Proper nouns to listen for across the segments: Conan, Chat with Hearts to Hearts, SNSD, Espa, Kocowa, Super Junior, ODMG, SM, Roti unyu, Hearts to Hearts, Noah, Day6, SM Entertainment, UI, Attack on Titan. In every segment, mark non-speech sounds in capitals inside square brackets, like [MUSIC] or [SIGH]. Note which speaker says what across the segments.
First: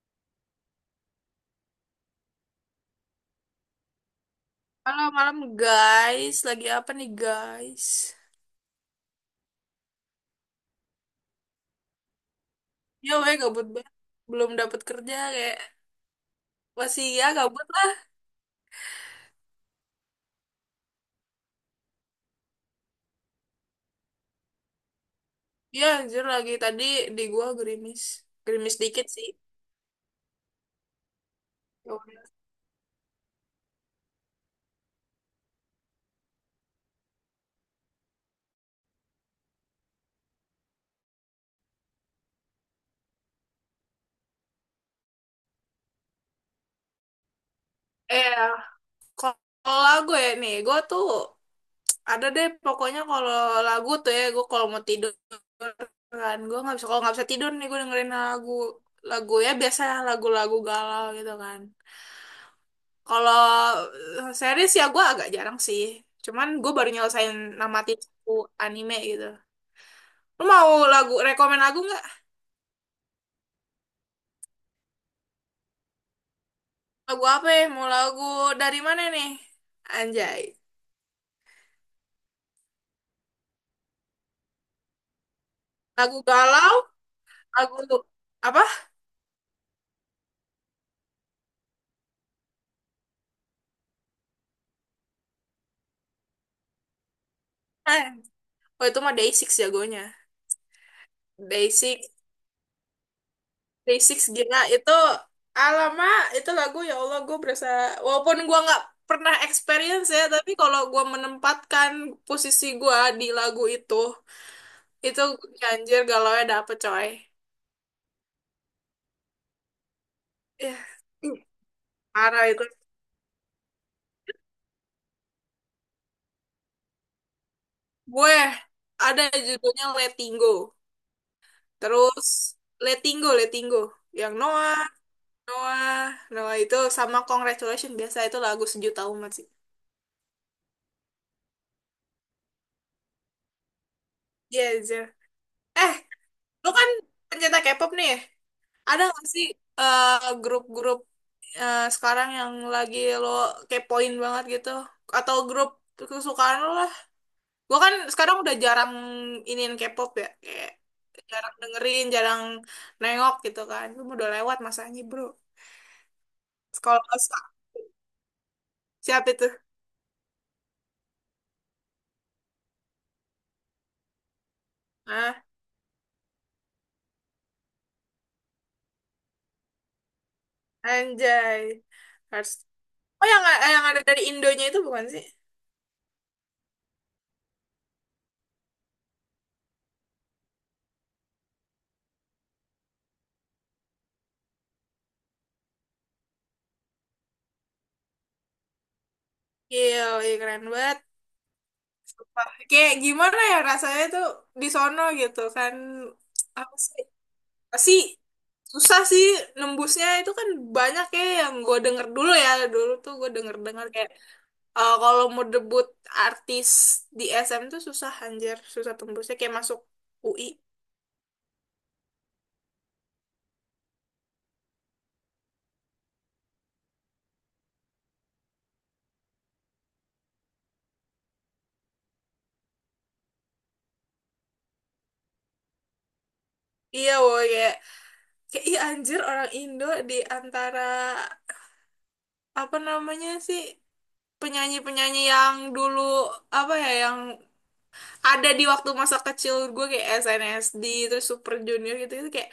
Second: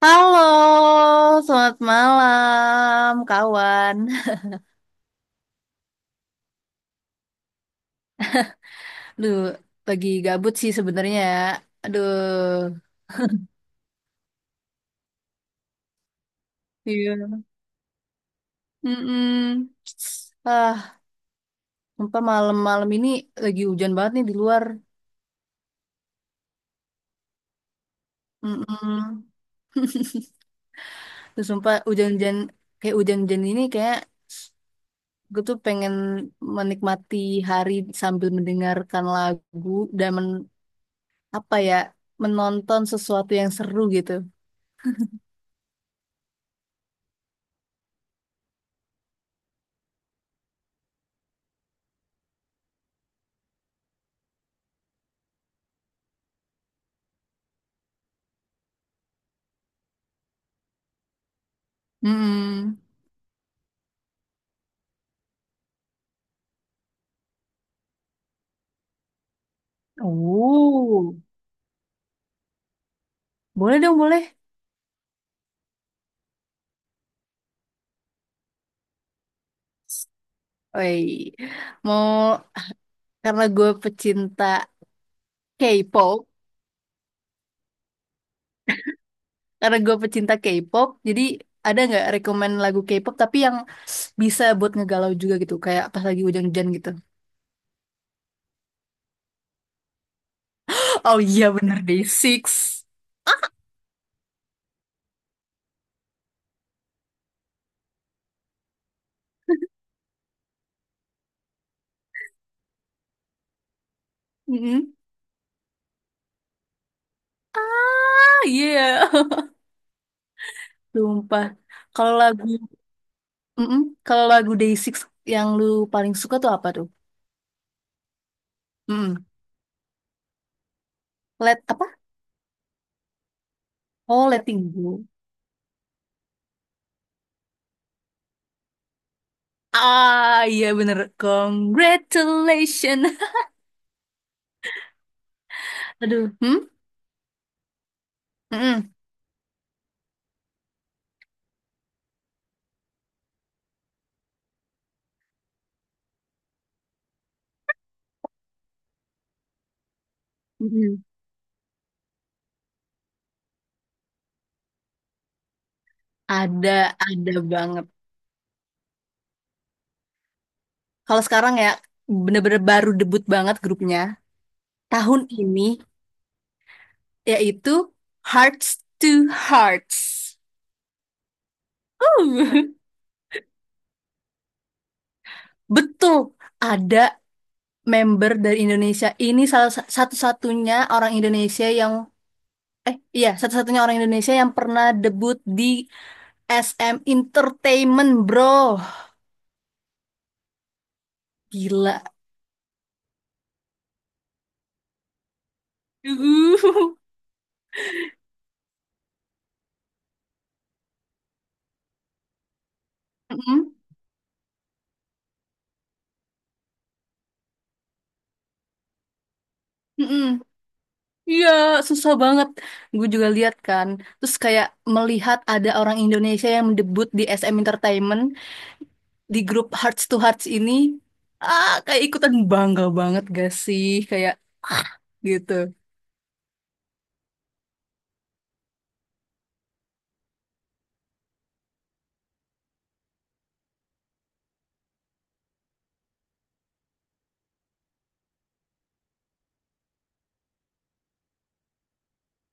Speaker 1: Halo, selamat malam, kawan.
Speaker 2: Halo malam guys, lagi apa nih guys?
Speaker 1: Aduh, lagi gabut sih sebenarnya. Aduh,
Speaker 2: Ya weh gabut banget, belum dapat kerja kayak masih
Speaker 1: iya.
Speaker 2: ya gabut lah.
Speaker 1: Mm-mm. Ah, sumpah malam-malam ini lagi hujan banget nih di luar.
Speaker 2: Ya anjir lagi tadi di gua gerimis, gerimis dikit
Speaker 1: Mm-mm.
Speaker 2: sih.
Speaker 1: Terus sumpah
Speaker 2: Ya udah.
Speaker 1: hujan-hujan kayak hujan-hujan ini kayak gue tuh pengen menikmati hari sambil mendengarkan lagu dan apa ya, menonton sesuatu yang seru gitu.
Speaker 2: Ya, kalau lagu ya nih, gua tuh ada deh pokoknya kalau lagu tuh ya gua kalau mau tidur kan gua nggak bisa kalau nggak bisa tidur nih gua dengerin lagu lagu ya biasa lagu-lagu galau gitu kan.
Speaker 1: Mm-mm.
Speaker 2: Kalau series ya gue agak jarang sih. Cuman gue baru nyelesain namati satu anime gitu. Lu mau
Speaker 1: Oh.
Speaker 2: lagu, rekomen lagu nggak?
Speaker 1: Boleh dong, boleh.
Speaker 2: Lagu apa ya? Mau lagu dari mana nih? Anjay.
Speaker 1: Woi, mau, karena gue pecinta
Speaker 2: Lagu
Speaker 1: K-pop,
Speaker 2: galau? Lagu apa?
Speaker 1: jadi ada nggak rekomen lagu K-pop tapi yang bisa buat ngegalau juga gitu, kayak pas lagi hujan-hujan gitu. [LAUGHS]
Speaker 2: Eh, oh itu mah Day6 jagonya.
Speaker 1: Oh iya bener deh,
Speaker 2: Day6,
Speaker 1: Six.
Speaker 2: Day6 gila itu alamak itu lagu ya Allah gue berasa walaupun gue nggak pernah experience ya tapi kalau gue menempatkan posisi gue di lagu itu.
Speaker 1: Mm-mm.
Speaker 2: Itu ganjir galaunya dapet coy.
Speaker 1: Ah, iya. [LAUGHS]
Speaker 2: Ya, ih,
Speaker 1: Sumpah. Kalau lagu,
Speaker 2: parah itu.
Speaker 1: mm-mm. Kalau lagu Day6 yang lu paling suka tuh apa tuh?
Speaker 2: Gue ada
Speaker 1: Mm-mm.
Speaker 2: judulnya Letting Go.
Speaker 1: Let apa?
Speaker 2: Terus Letting Go, Letting Go.
Speaker 1: Oh,
Speaker 2: Yang
Speaker 1: Letting
Speaker 2: Noah,
Speaker 1: Go.
Speaker 2: Noah, Noah itu sama Congratulations. Biasa itu lagu sejuta umat sih.
Speaker 1: Ah, iya bener. Congratulations.
Speaker 2: Iya, iya. Eh,
Speaker 1: [LAUGHS] Aduh, hmm?
Speaker 2: lu kan pencinta K-pop nih.
Speaker 1: Mm-mm,
Speaker 2: Ada nggak sih eh, grup-grup sekarang yang lagi lo kepoin banget gitu? Atau grup kesukaan lo lah? Gue kan sekarang udah jarang iniin K-pop ya, kayak
Speaker 1: mm-mm.
Speaker 2: jarang dengerin, jarang nengok gitu kan. Gue udah lewat masanya bro.
Speaker 1: Ada,
Speaker 2: Sekolah
Speaker 1: ada
Speaker 2: otak.
Speaker 1: banget.
Speaker 2: Siapa itu?
Speaker 1: Kalau sekarang ya, bener-bener baru debut banget grupnya. Tahun
Speaker 2: Ah,
Speaker 1: ini, yaitu Hearts to Hearts.
Speaker 2: anjay. Harus.
Speaker 1: Uh,
Speaker 2: Oh yang, yang ada dari Indonya itu bukan sih?
Speaker 1: [LAUGHS] betul, ada member dari Indonesia. Ini satu-satunya orang Indonesia yang, iya, satu-satunya orang Indonesia yang pernah debut di SM Entertainment, bro.
Speaker 2: Gil, ih, keren banget.
Speaker 1: Gila.
Speaker 2: Wah, kayak gimana ya rasanya tuh di sono gitu kan. Apa
Speaker 1: Uh.
Speaker 2: sih? Pasti susah sih nembusnya itu kan banyak ya yang gue denger dulu ya. Dulu tuh gue
Speaker 1: Mm-mm,
Speaker 2: denger-denger kayak kalau mau debut artis di SM tuh susah anjir, susah tembusnya kayak masuk
Speaker 1: mm-mm.
Speaker 2: UI.
Speaker 1: Iya, susah banget. Gue juga lihat kan. Terus kayak melihat ada orang Indonesia yang mendebut di SM Entertainment di grup Hearts to Hearts ini, ah kayak ikutan bangga banget gak sih kayak gitu.
Speaker 2: Iya woy, kayak, kayak iya anjir orang Indo di antara apa namanya sih penyanyi-penyanyi yang dulu apa ya yang ada di waktu masa kecil gue kayak SNSD terus Super Junior gitu itu kayak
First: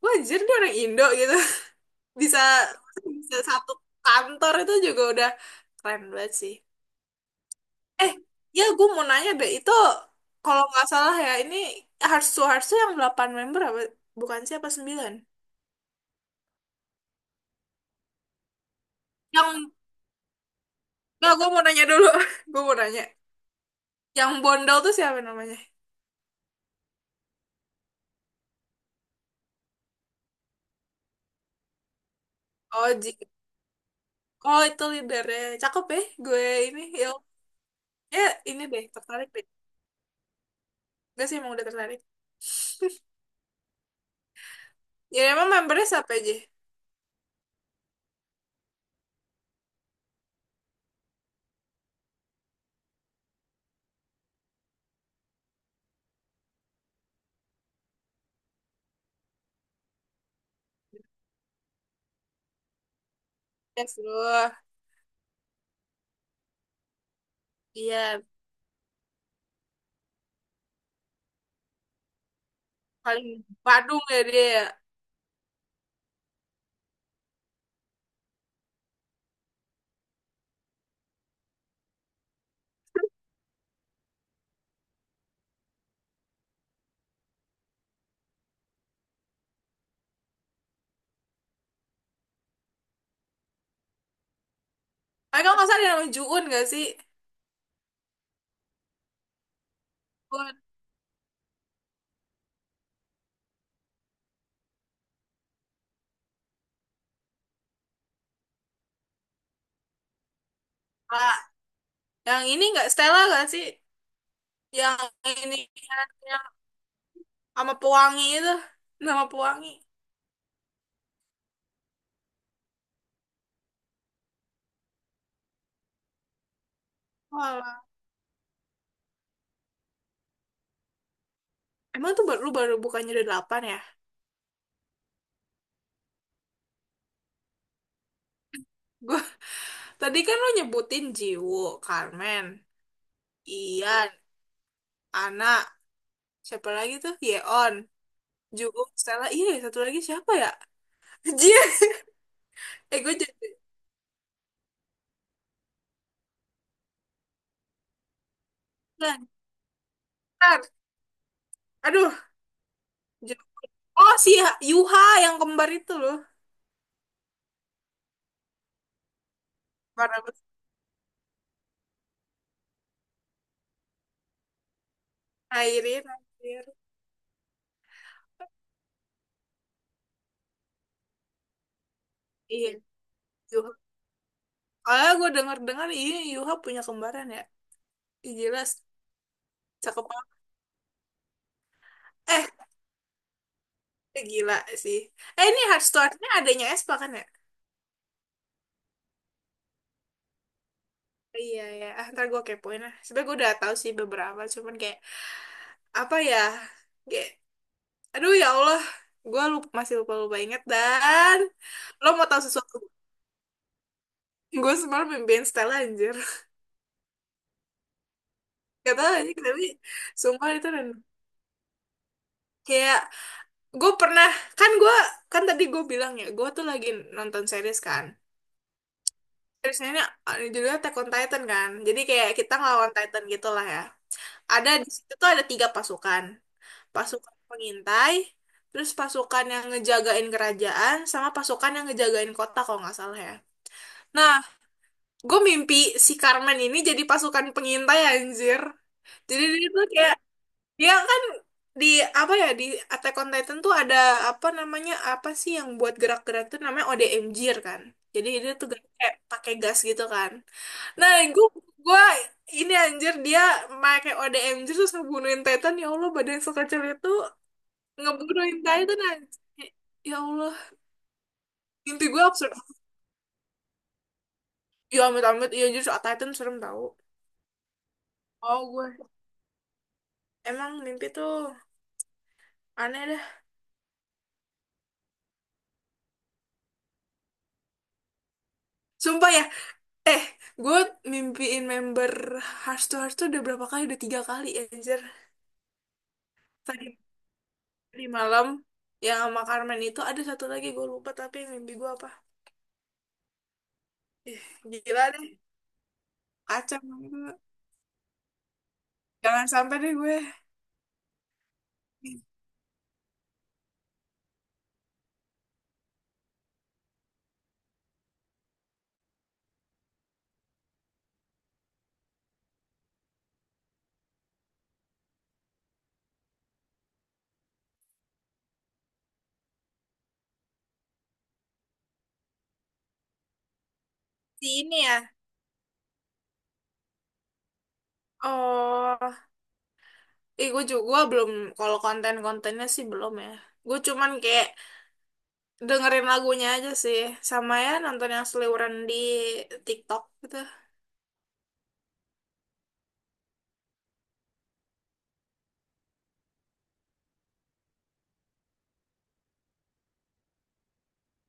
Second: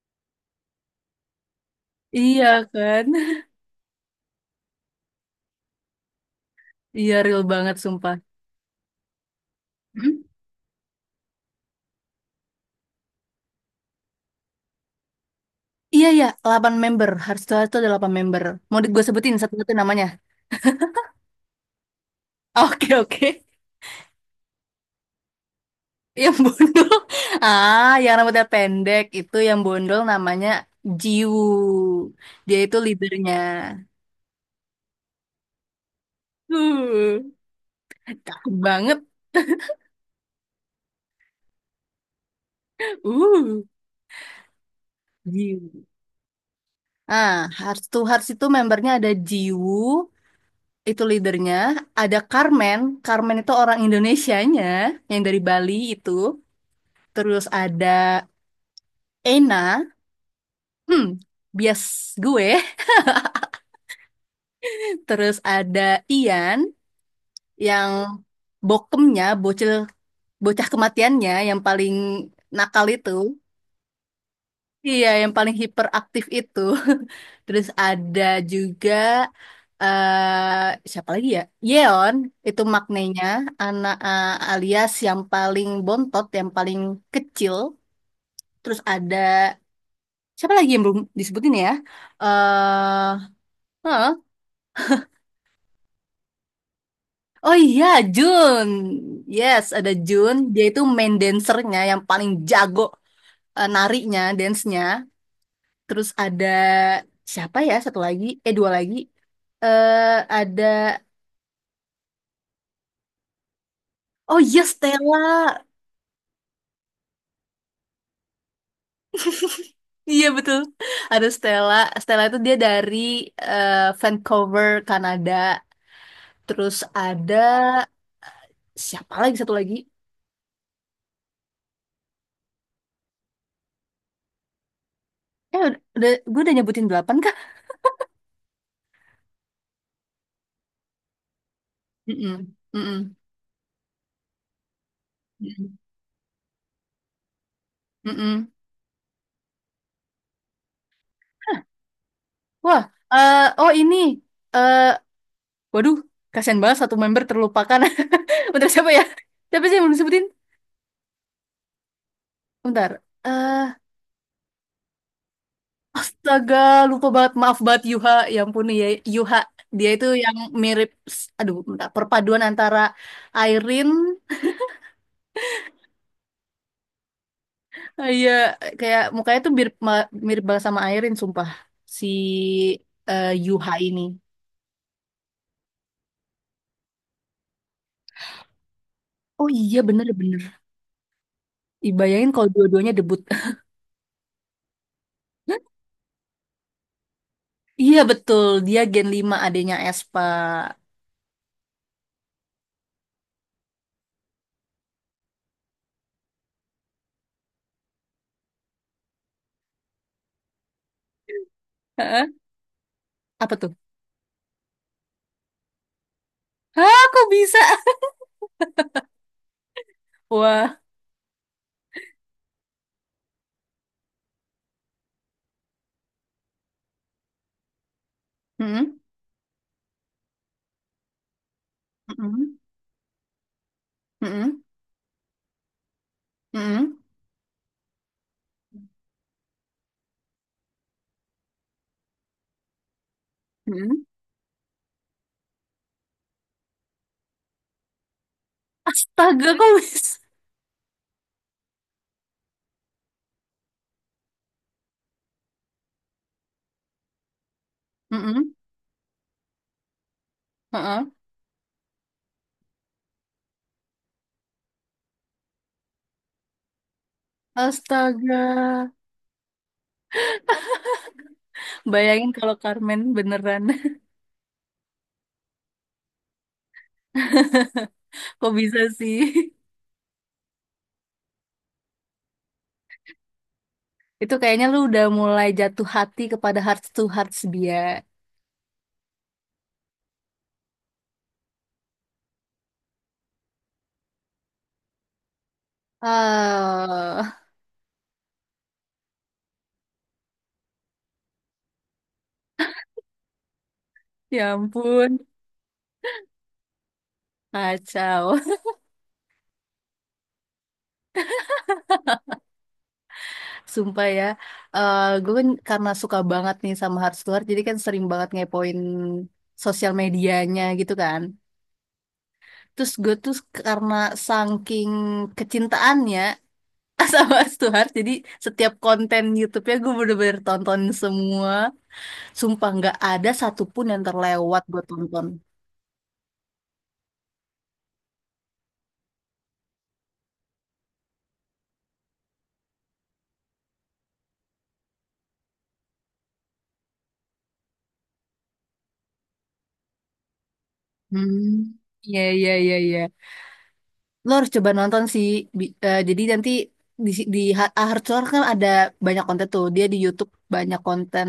Speaker 2: wah anjir dia orang Indo gitu [LAUGHS] bisa
Speaker 1: Iya kan?
Speaker 2: bisa
Speaker 1: [LAUGHS]
Speaker 2: satu kantor itu juga udah keren banget sih.
Speaker 1: Iya real banget
Speaker 2: Eh,
Speaker 1: sumpah.
Speaker 2: ya gue mau nanya deh, itu
Speaker 1: Hmm?
Speaker 2: kalau nggak salah ya, ini Harsu Harsu yang 8 member apa? Bukan siapa 9.
Speaker 1: Iya ya, 8 member. Hearts to Hearts itu ada 8 member. Mau gue sebutin
Speaker 2: Yang,
Speaker 1: satu-satu namanya.
Speaker 2: nggak gue mau nanya dulu. [LAUGHS] Gue
Speaker 1: [LAUGHS]
Speaker 2: mau
Speaker 1: Oke,
Speaker 2: nanya.
Speaker 1: oke.
Speaker 2: Yang Bondol tuh siapa namanya?
Speaker 1: Yang bondol. [LAUGHS] Ah, yang rambutnya pendek itu yang bondol namanya Jiwoo. Dia itu
Speaker 2: Oh, Ji.
Speaker 1: leadernya.
Speaker 2: Oh, itu leadernya. Cakep ya, gue ini. Ya,
Speaker 1: Uh,
Speaker 2: ya
Speaker 1: cakep
Speaker 2: ini deh,
Speaker 1: banget.
Speaker 2: tertarik deh. Gue sih emang udah tertarik.
Speaker 1: Uh,
Speaker 2: Ya, emang
Speaker 1: Jiwoo.
Speaker 2: membernya siapa aja?
Speaker 1: Ah, Hearts to Hearts itu membernya ada Jiwoo itu leadernya. Ada Carmen, Carmen itu orang Indonesianya, yang dari Bali itu. Terus ada Ena, hmm, bias gue.
Speaker 2: Ya, seluruh.
Speaker 1: [LAUGHS] Terus ada Ian, yang
Speaker 2: Iya,
Speaker 1: bokemnya, bocil, bocah kematiannya, yang paling nakal itu.
Speaker 2: paling Badung ya dia. Ya.
Speaker 1: Iya, yang paling hiperaktif itu. [LAUGHS] Terus ada juga, siapa lagi ya? Yeon, itu maknanya anak, alias yang paling bontot, yang paling kecil. Terus ada siapa lagi yang belum disebutin ya? Eh, huh?
Speaker 2: Tapi kalau nggak salah ada namanya Juun nggak sih?
Speaker 1: Oh iya, Jun. Yes, ada Jun.
Speaker 2: Juun.
Speaker 1: Dia itu main dancernya yang paling jago, narinya, dance-nya. Terus ada siapa ya? Satu lagi, eh, dua lagi. Ada,
Speaker 2: Ah, yang ini nggak Stella nggak sih?
Speaker 1: oh iya,
Speaker 2: Yang ini
Speaker 1: Stella.
Speaker 2: yang sama pewangi itu nama pewangi.
Speaker 1: Iya betul, ada Stella. Stella itu dia dari, eh, Vancouver Kanada. Terus ada
Speaker 2: Walah.
Speaker 1: siapa lagi, satu lagi,
Speaker 2: Emang tuh baru lu baru bukannya udah delapan ya?
Speaker 1: eh udah, gue udah nyebutin delapan kah?
Speaker 2: Gua [LAUGHS] tadi kan lu nyebutin Jiwo, Carmen,
Speaker 1: Mm-mm. Mm-mm.
Speaker 2: Ian, Ana,
Speaker 1: Mm-mm.
Speaker 2: siapa lagi tuh, Yeon,
Speaker 1: Mm-mm.
Speaker 2: Jungkook, Stella, iya ya, satu lagi siapa ya? [LAUGHS] Jia.
Speaker 1: Wah,
Speaker 2: Gue jadi
Speaker 1: oh, ini, eh waduh, kasihan banget satu member terlupakan. [LAUGHS] Bentar, siapa ya? Siapa sih yang belum disebutin?
Speaker 2: lancar. Aduh.
Speaker 1: Bentar.
Speaker 2: Jo-
Speaker 1: Eh
Speaker 2: Yuha, yang kembar itu loh.
Speaker 1: Astaga, lupa banget. Maaf banget Yuha. Ya ampun ya Yuha. Dia itu
Speaker 2: Para
Speaker 1: yang mirip, aduh, bentar, perpaduan antara Airin,
Speaker 2: Airin, Airin.
Speaker 1: iya, kayak mukanya tuh mirip, mirip banget sama Airin, sumpah. Si
Speaker 2: Iya Yuha.
Speaker 1: Yuha ini.
Speaker 2: Kalau gue denger-dengar iya Yuha punya kembaran ya. Ih, jelas
Speaker 1: Oh iya,
Speaker 2: cakep.
Speaker 1: bener-bener. Dibayangin
Speaker 2: Eh,
Speaker 1: kalau dua-duanya debut. [LAUGHS]
Speaker 2: gila sih. Eh, ini Hearthstone-nya adanya Espa kan ya?
Speaker 1: Iya betul, dia Gen 5 adanya Espa.
Speaker 2: Iya, ya. Ah, ntar gue kepoin lah. Sebenernya gue udah tahu sih beberapa. Cuman kayak, apa ya? Kayak, aduh ya Allah. Gue lupa, masih lupa-lupa inget. Dan lo mau
Speaker 1: Heeh.
Speaker 2: tahu sesuatu?
Speaker 1: Apa tuh?
Speaker 2: Gue semalam mimpiin Stella anjir. [LAUGHS]
Speaker 1: Hah, kok bisa?
Speaker 2: Gak tau aja, tapi
Speaker 1: [LAUGHS]
Speaker 2: sumpah itu
Speaker 1: Wah.
Speaker 2: dan kayak gue pernah, kan gue kan tadi gue bilang ya gue tuh lagi nonton series kan,
Speaker 1: Mm-mm.
Speaker 2: seriesnya ini judulnya Attack on Titan, kan jadi kayak kita
Speaker 1: Mm-mm.
Speaker 2: ngelawan Titan gitu lah ya,
Speaker 1: Mm-mm.
Speaker 2: ada di situ tuh ada 3 pasukan.
Speaker 1: Mm-mm.
Speaker 2: Pasukan pengintai, terus pasukan yang ngejagain kerajaan, sama pasukan yang ngejagain kota kalau nggak salah ya.
Speaker 1: Mm-mm.
Speaker 2: Nah, gue mimpi si Carmen ini jadi pasukan pengintai anjir. Jadi
Speaker 1: Astaga,
Speaker 2: dia
Speaker 1: kok
Speaker 2: tuh
Speaker 1: bisa?
Speaker 2: kayak dia kan di apa ya di Attack on Titan tuh ada apa namanya apa sih yang buat gerak-gerak tuh namanya ODMG kan. Jadi dia
Speaker 1: Mm-mm.
Speaker 2: tuh gerak kayak pakai gas gitu kan.
Speaker 1: Heeh.
Speaker 2: Nah, gue ini anjir dia pakai ODMG terus ngebunuhin Titan. Ya Allah, badan sekecil itu
Speaker 1: Astaga,
Speaker 2: ngebunuhin Titan anjir. Ya Allah, mimpi gue
Speaker 1: bayangin
Speaker 2: absurd.
Speaker 1: kalau Carmen beneran,
Speaker 2: Ya amit-amit, iya anjir, soal Titan serem tau.
Speaker 1: [LAUGHS] kok
Speaker 2: Oh,
Speaker 1: bisa
Speaker 2: gue
Speaker 1: sih?
Speaker 2: emang mimpi tuh aneh dah.
Speaker 1: [LAUGHS] Itu kayaknya lu udah mulai jatuh hati kepada hearts to hearts dia.
Speaker 2: Sumpah ya, Eh, gue mimpiin member Hearts to Hearts tuh udah berapa kali? Udah 3 kali, anjir. Tadi
Speaker 1: Ah,
Speaker 2: di malam yang sama Carmen itu ada satu lagi gue lupa tapi mimpi gue apa?
Speaker 1: ya ampun,
Speaker 2: Gila deh, kacau banget.
Speaker 1: kacau.
Speaker 2: Jangan sampai deh gue.
Speaker 1: [LAUGHS] Sumpah ya, gue kan karena suka banget nih sama hearts to hearts, jadi kan sering banget ngepoin sosial medianya gitu kan. Terus gue tuh karena saking kecintaannya, [LAUGHS] sama Stuart jadi setiap konten YouTube-nya gue bener-bener tonton semua, sumpah nggak ada satupun yang
Speaker 2: Si
Speaker 1: terlewat
Speaker 2: ini
Speaker 1: gue
Speaker 2: ya.
Speaker 1: tonton.
Speaker 2: Oh, gue juga gua belum kalau konten-kontennya sih belum ya. Gue cuman kayak dengerin lagunya aja sih, sama ya nonton yang seliweran di TikTok gitu.
Speaker 1: Hmm, iya, iya, iya, iya. Lo harus coba nonton sih. Jadi nanti di Ahad Suar kan ada banyak konten tuh. Dia di YouTube banyak konten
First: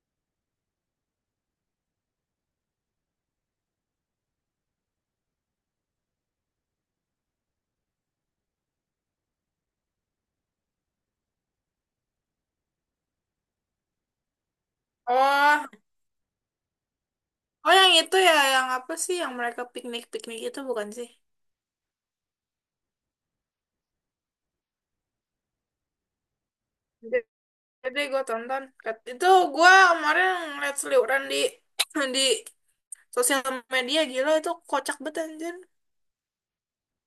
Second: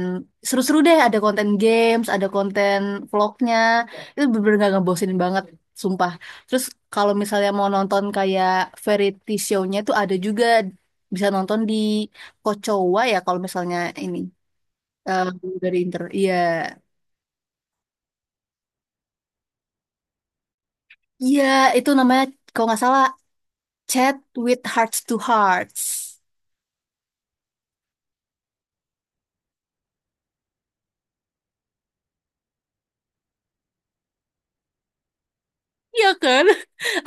Speaker 1: seru-seru deh. Ada konten games, ada konten vlognya. Itu bener-bener gak ngebosenin banget, sumpah. Terus kalau misalnya mau nonton kayak variety show-nya tuh ada juga, bisa nonton di Kocowa ya kalau misalnya ini, eh,
Speaker 2: Oh,
Speaker 1: dari Inter. Iya,
Speaker 2: oh yang itu ya, yang apa sih yang mereka piknik-piknik itu bukan sih?
Speaker 1: iya itu namanya kalau nggak salah Chat with Hearts to Hearts.
Speaker 2: Jadi gue tonton. Itu gue kemarin ngeliat seliuran di [CLEARS THROAT] di sosial media gila itu kocak banget anjir.
Speaker 1: Iya kan?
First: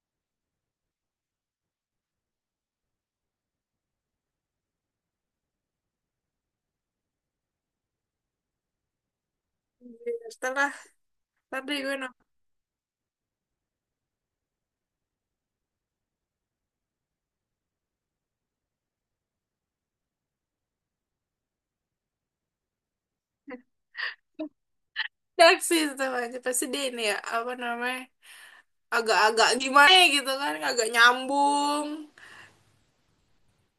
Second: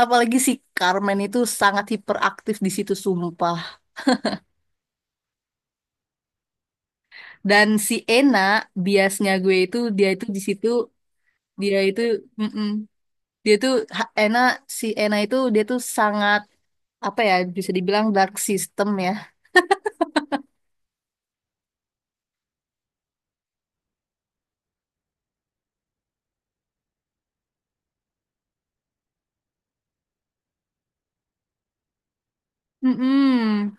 Speaker 1: Apalagi si Carmen itu sangat hiperaktif di situ sumpah. Dan si Ena biasnya gue, itu dia
Speaker 2: Iya,
Speaker 1: itu di situ,
Speaker 2: setelah tadi
Speaker 1: dia
Speaker 2: gue
Speaker 1: itu,
Speaker 2: nonton.
Speaker 1: mm-mm, dia tuh Ena, si Ena itu dia tuh sangat, apa ya, bisa dibilang dark system ya.
Speaker 2: [LAUGHS] Reaksi setelah aja pasti dia ini ya apa namanya agak-agak gimana ya gitu kan agak nyambung.
Speaker 1: Mm-mm.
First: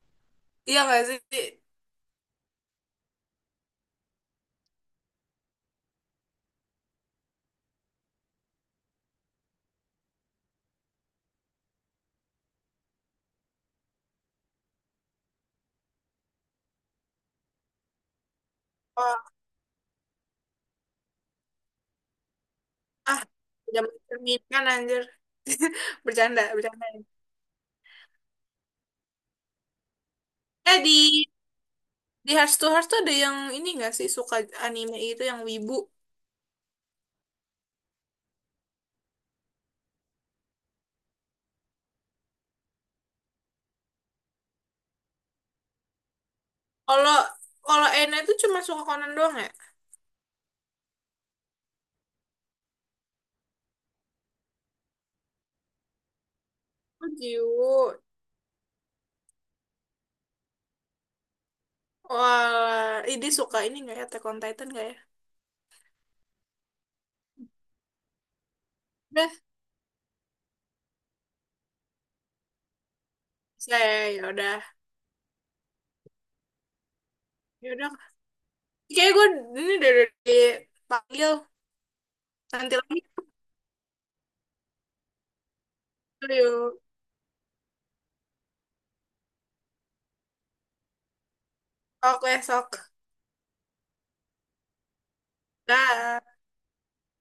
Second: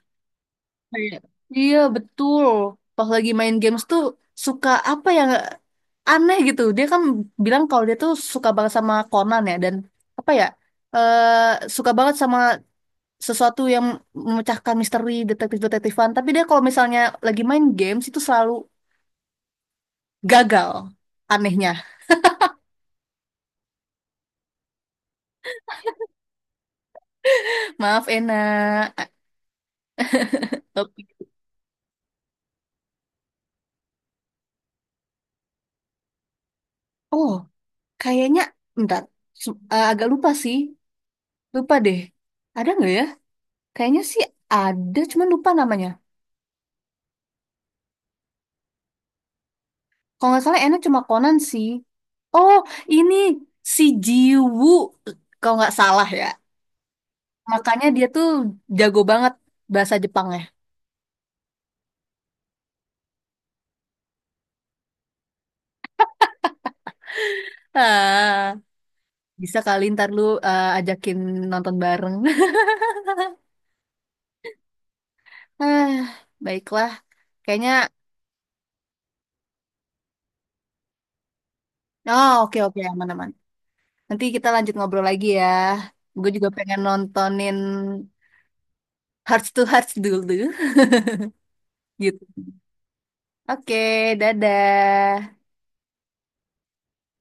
Speaker 2: Iya gak
Speaker 1: Kayak,
Speaker 2: sih?
Speaker 1: iya betul. Pas lagi main games tuh suka apa yang aneh gitu. Dia kan bilang kalau dia tuh suka banget sama Conan ya, dan apa ya, eh suka banget sama sesuatu yang memecahkan misteri detektif-detektifan. Tapi dia kalau misalnya lagi main games itu selalu
Speaker 2: Oh,
Speaker 1: gagal anehnya.
Speaker 2: ah udah mencerminkan anjir. [LAUGHS] Bercanda, bercanda.
Speaker 1: [LAUGHS] Maaf Ena. A-
Speaker 2: Eh
Speaker 1: tapi-
Speaker 2: di Di Hearts to Hearts tuh ada yang ini nggak sih suka anime itu yang wibu?
Speaker 1: Oh, kayaknya, bentar. Agak lupa sih. Lupa deh. Ada nggak ya? Kayaknya sih ada, cuman lupa namanya.
Speaker 2: Kalau kalau Ena itu cuma suka Conan doang ya?
Speaker 1: Kalau nggak salah Ena cuma Conan sih. Oh, ini si Jiwoo. Kalau nggak salah ya.
Speaker 2: Oh,
Speaker 1: Makanya
Speaker 2: Jiwo.
Speaker 1: dia tuh jago banget bahasa Jepangnya.
Speaker 2: Wah, ini suka ini nggak ya? Attack on Titan nggak ya?
Speaker 1: Ah.
Speaker 2: Udah,
Speaker 1: Bisa kali ntar lu, ajakin nonton bareng. [LAUGHS]
Speaker 2: saya ya udah.
Speaker 1: Ah, baiklah. Kayaknya,
Speaker 2: Ya udah. Kayak gue ini dari dipanggil.
Speaker 1: oh, oke,
Speaker 2: Nanti
Speaker 1: oke,
Speaker 2: lagi
Speaker 1: aman-aman. Nanti kita lanjut ngobrol lagi ya. Gue
Speaker 2: dulu
Speaker 1: juga
Speaker 2: yuk.
Speaker 1: pengen nontonin Hearts to Hearts dulu. [LAUGHS]
Speaker 2: Oke,
Speaker 1: Gitu.
Speaker 2: sok.
Speaker 1: Oke, dadah.
Speaker 2: Dah.